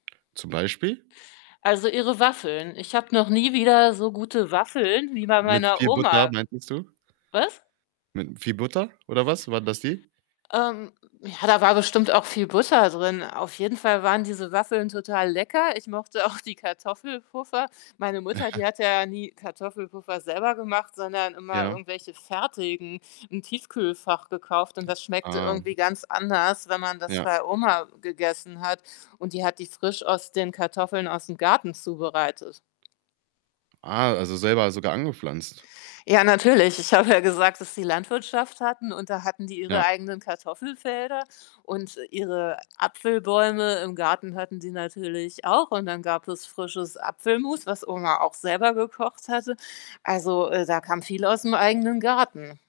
Zum Beispiel? Also, ihre Waffeln. Ich habe noch nie wieder so gute Waffeln wie bei Mit meiner viel Butter, Oma we meintest du? was? Mit viel Butter, oder was? Waren das die? Ähm, ja, da war bestimmt auch viel Butter drin. Auf jeden Fall waren diese Waffeln total lecker. Ich mochte auch die Kartoffelpuffer. Meine Mutter, die hatte ja nie Kartoffelpuffer selber gemacht, sondern immer Ja. irgendwelche fertigen im Tiefkühlfach gekauft und das A schmeckte ah. irgendwie ganz anders, wenn man das Ja. bei Oma gegessen hat und die hat die frisch aus den Kartoffeln aus'm Garten zubereitet. Ah, also, selber sogar angepflanzt. Ja, natürlich. Ich habe ja gesagt, dass die Landwirtschaft hatten und da hatten die ihre Ja. eigenen Kartoffelfelder und ihre Apfelbäume im Garten hatten sie natürlich auch und dann gab es frisches Apfelmus, was Oma auch selber gekocht hatte. Also, äh, da kam viel aus'm eigenen Garten.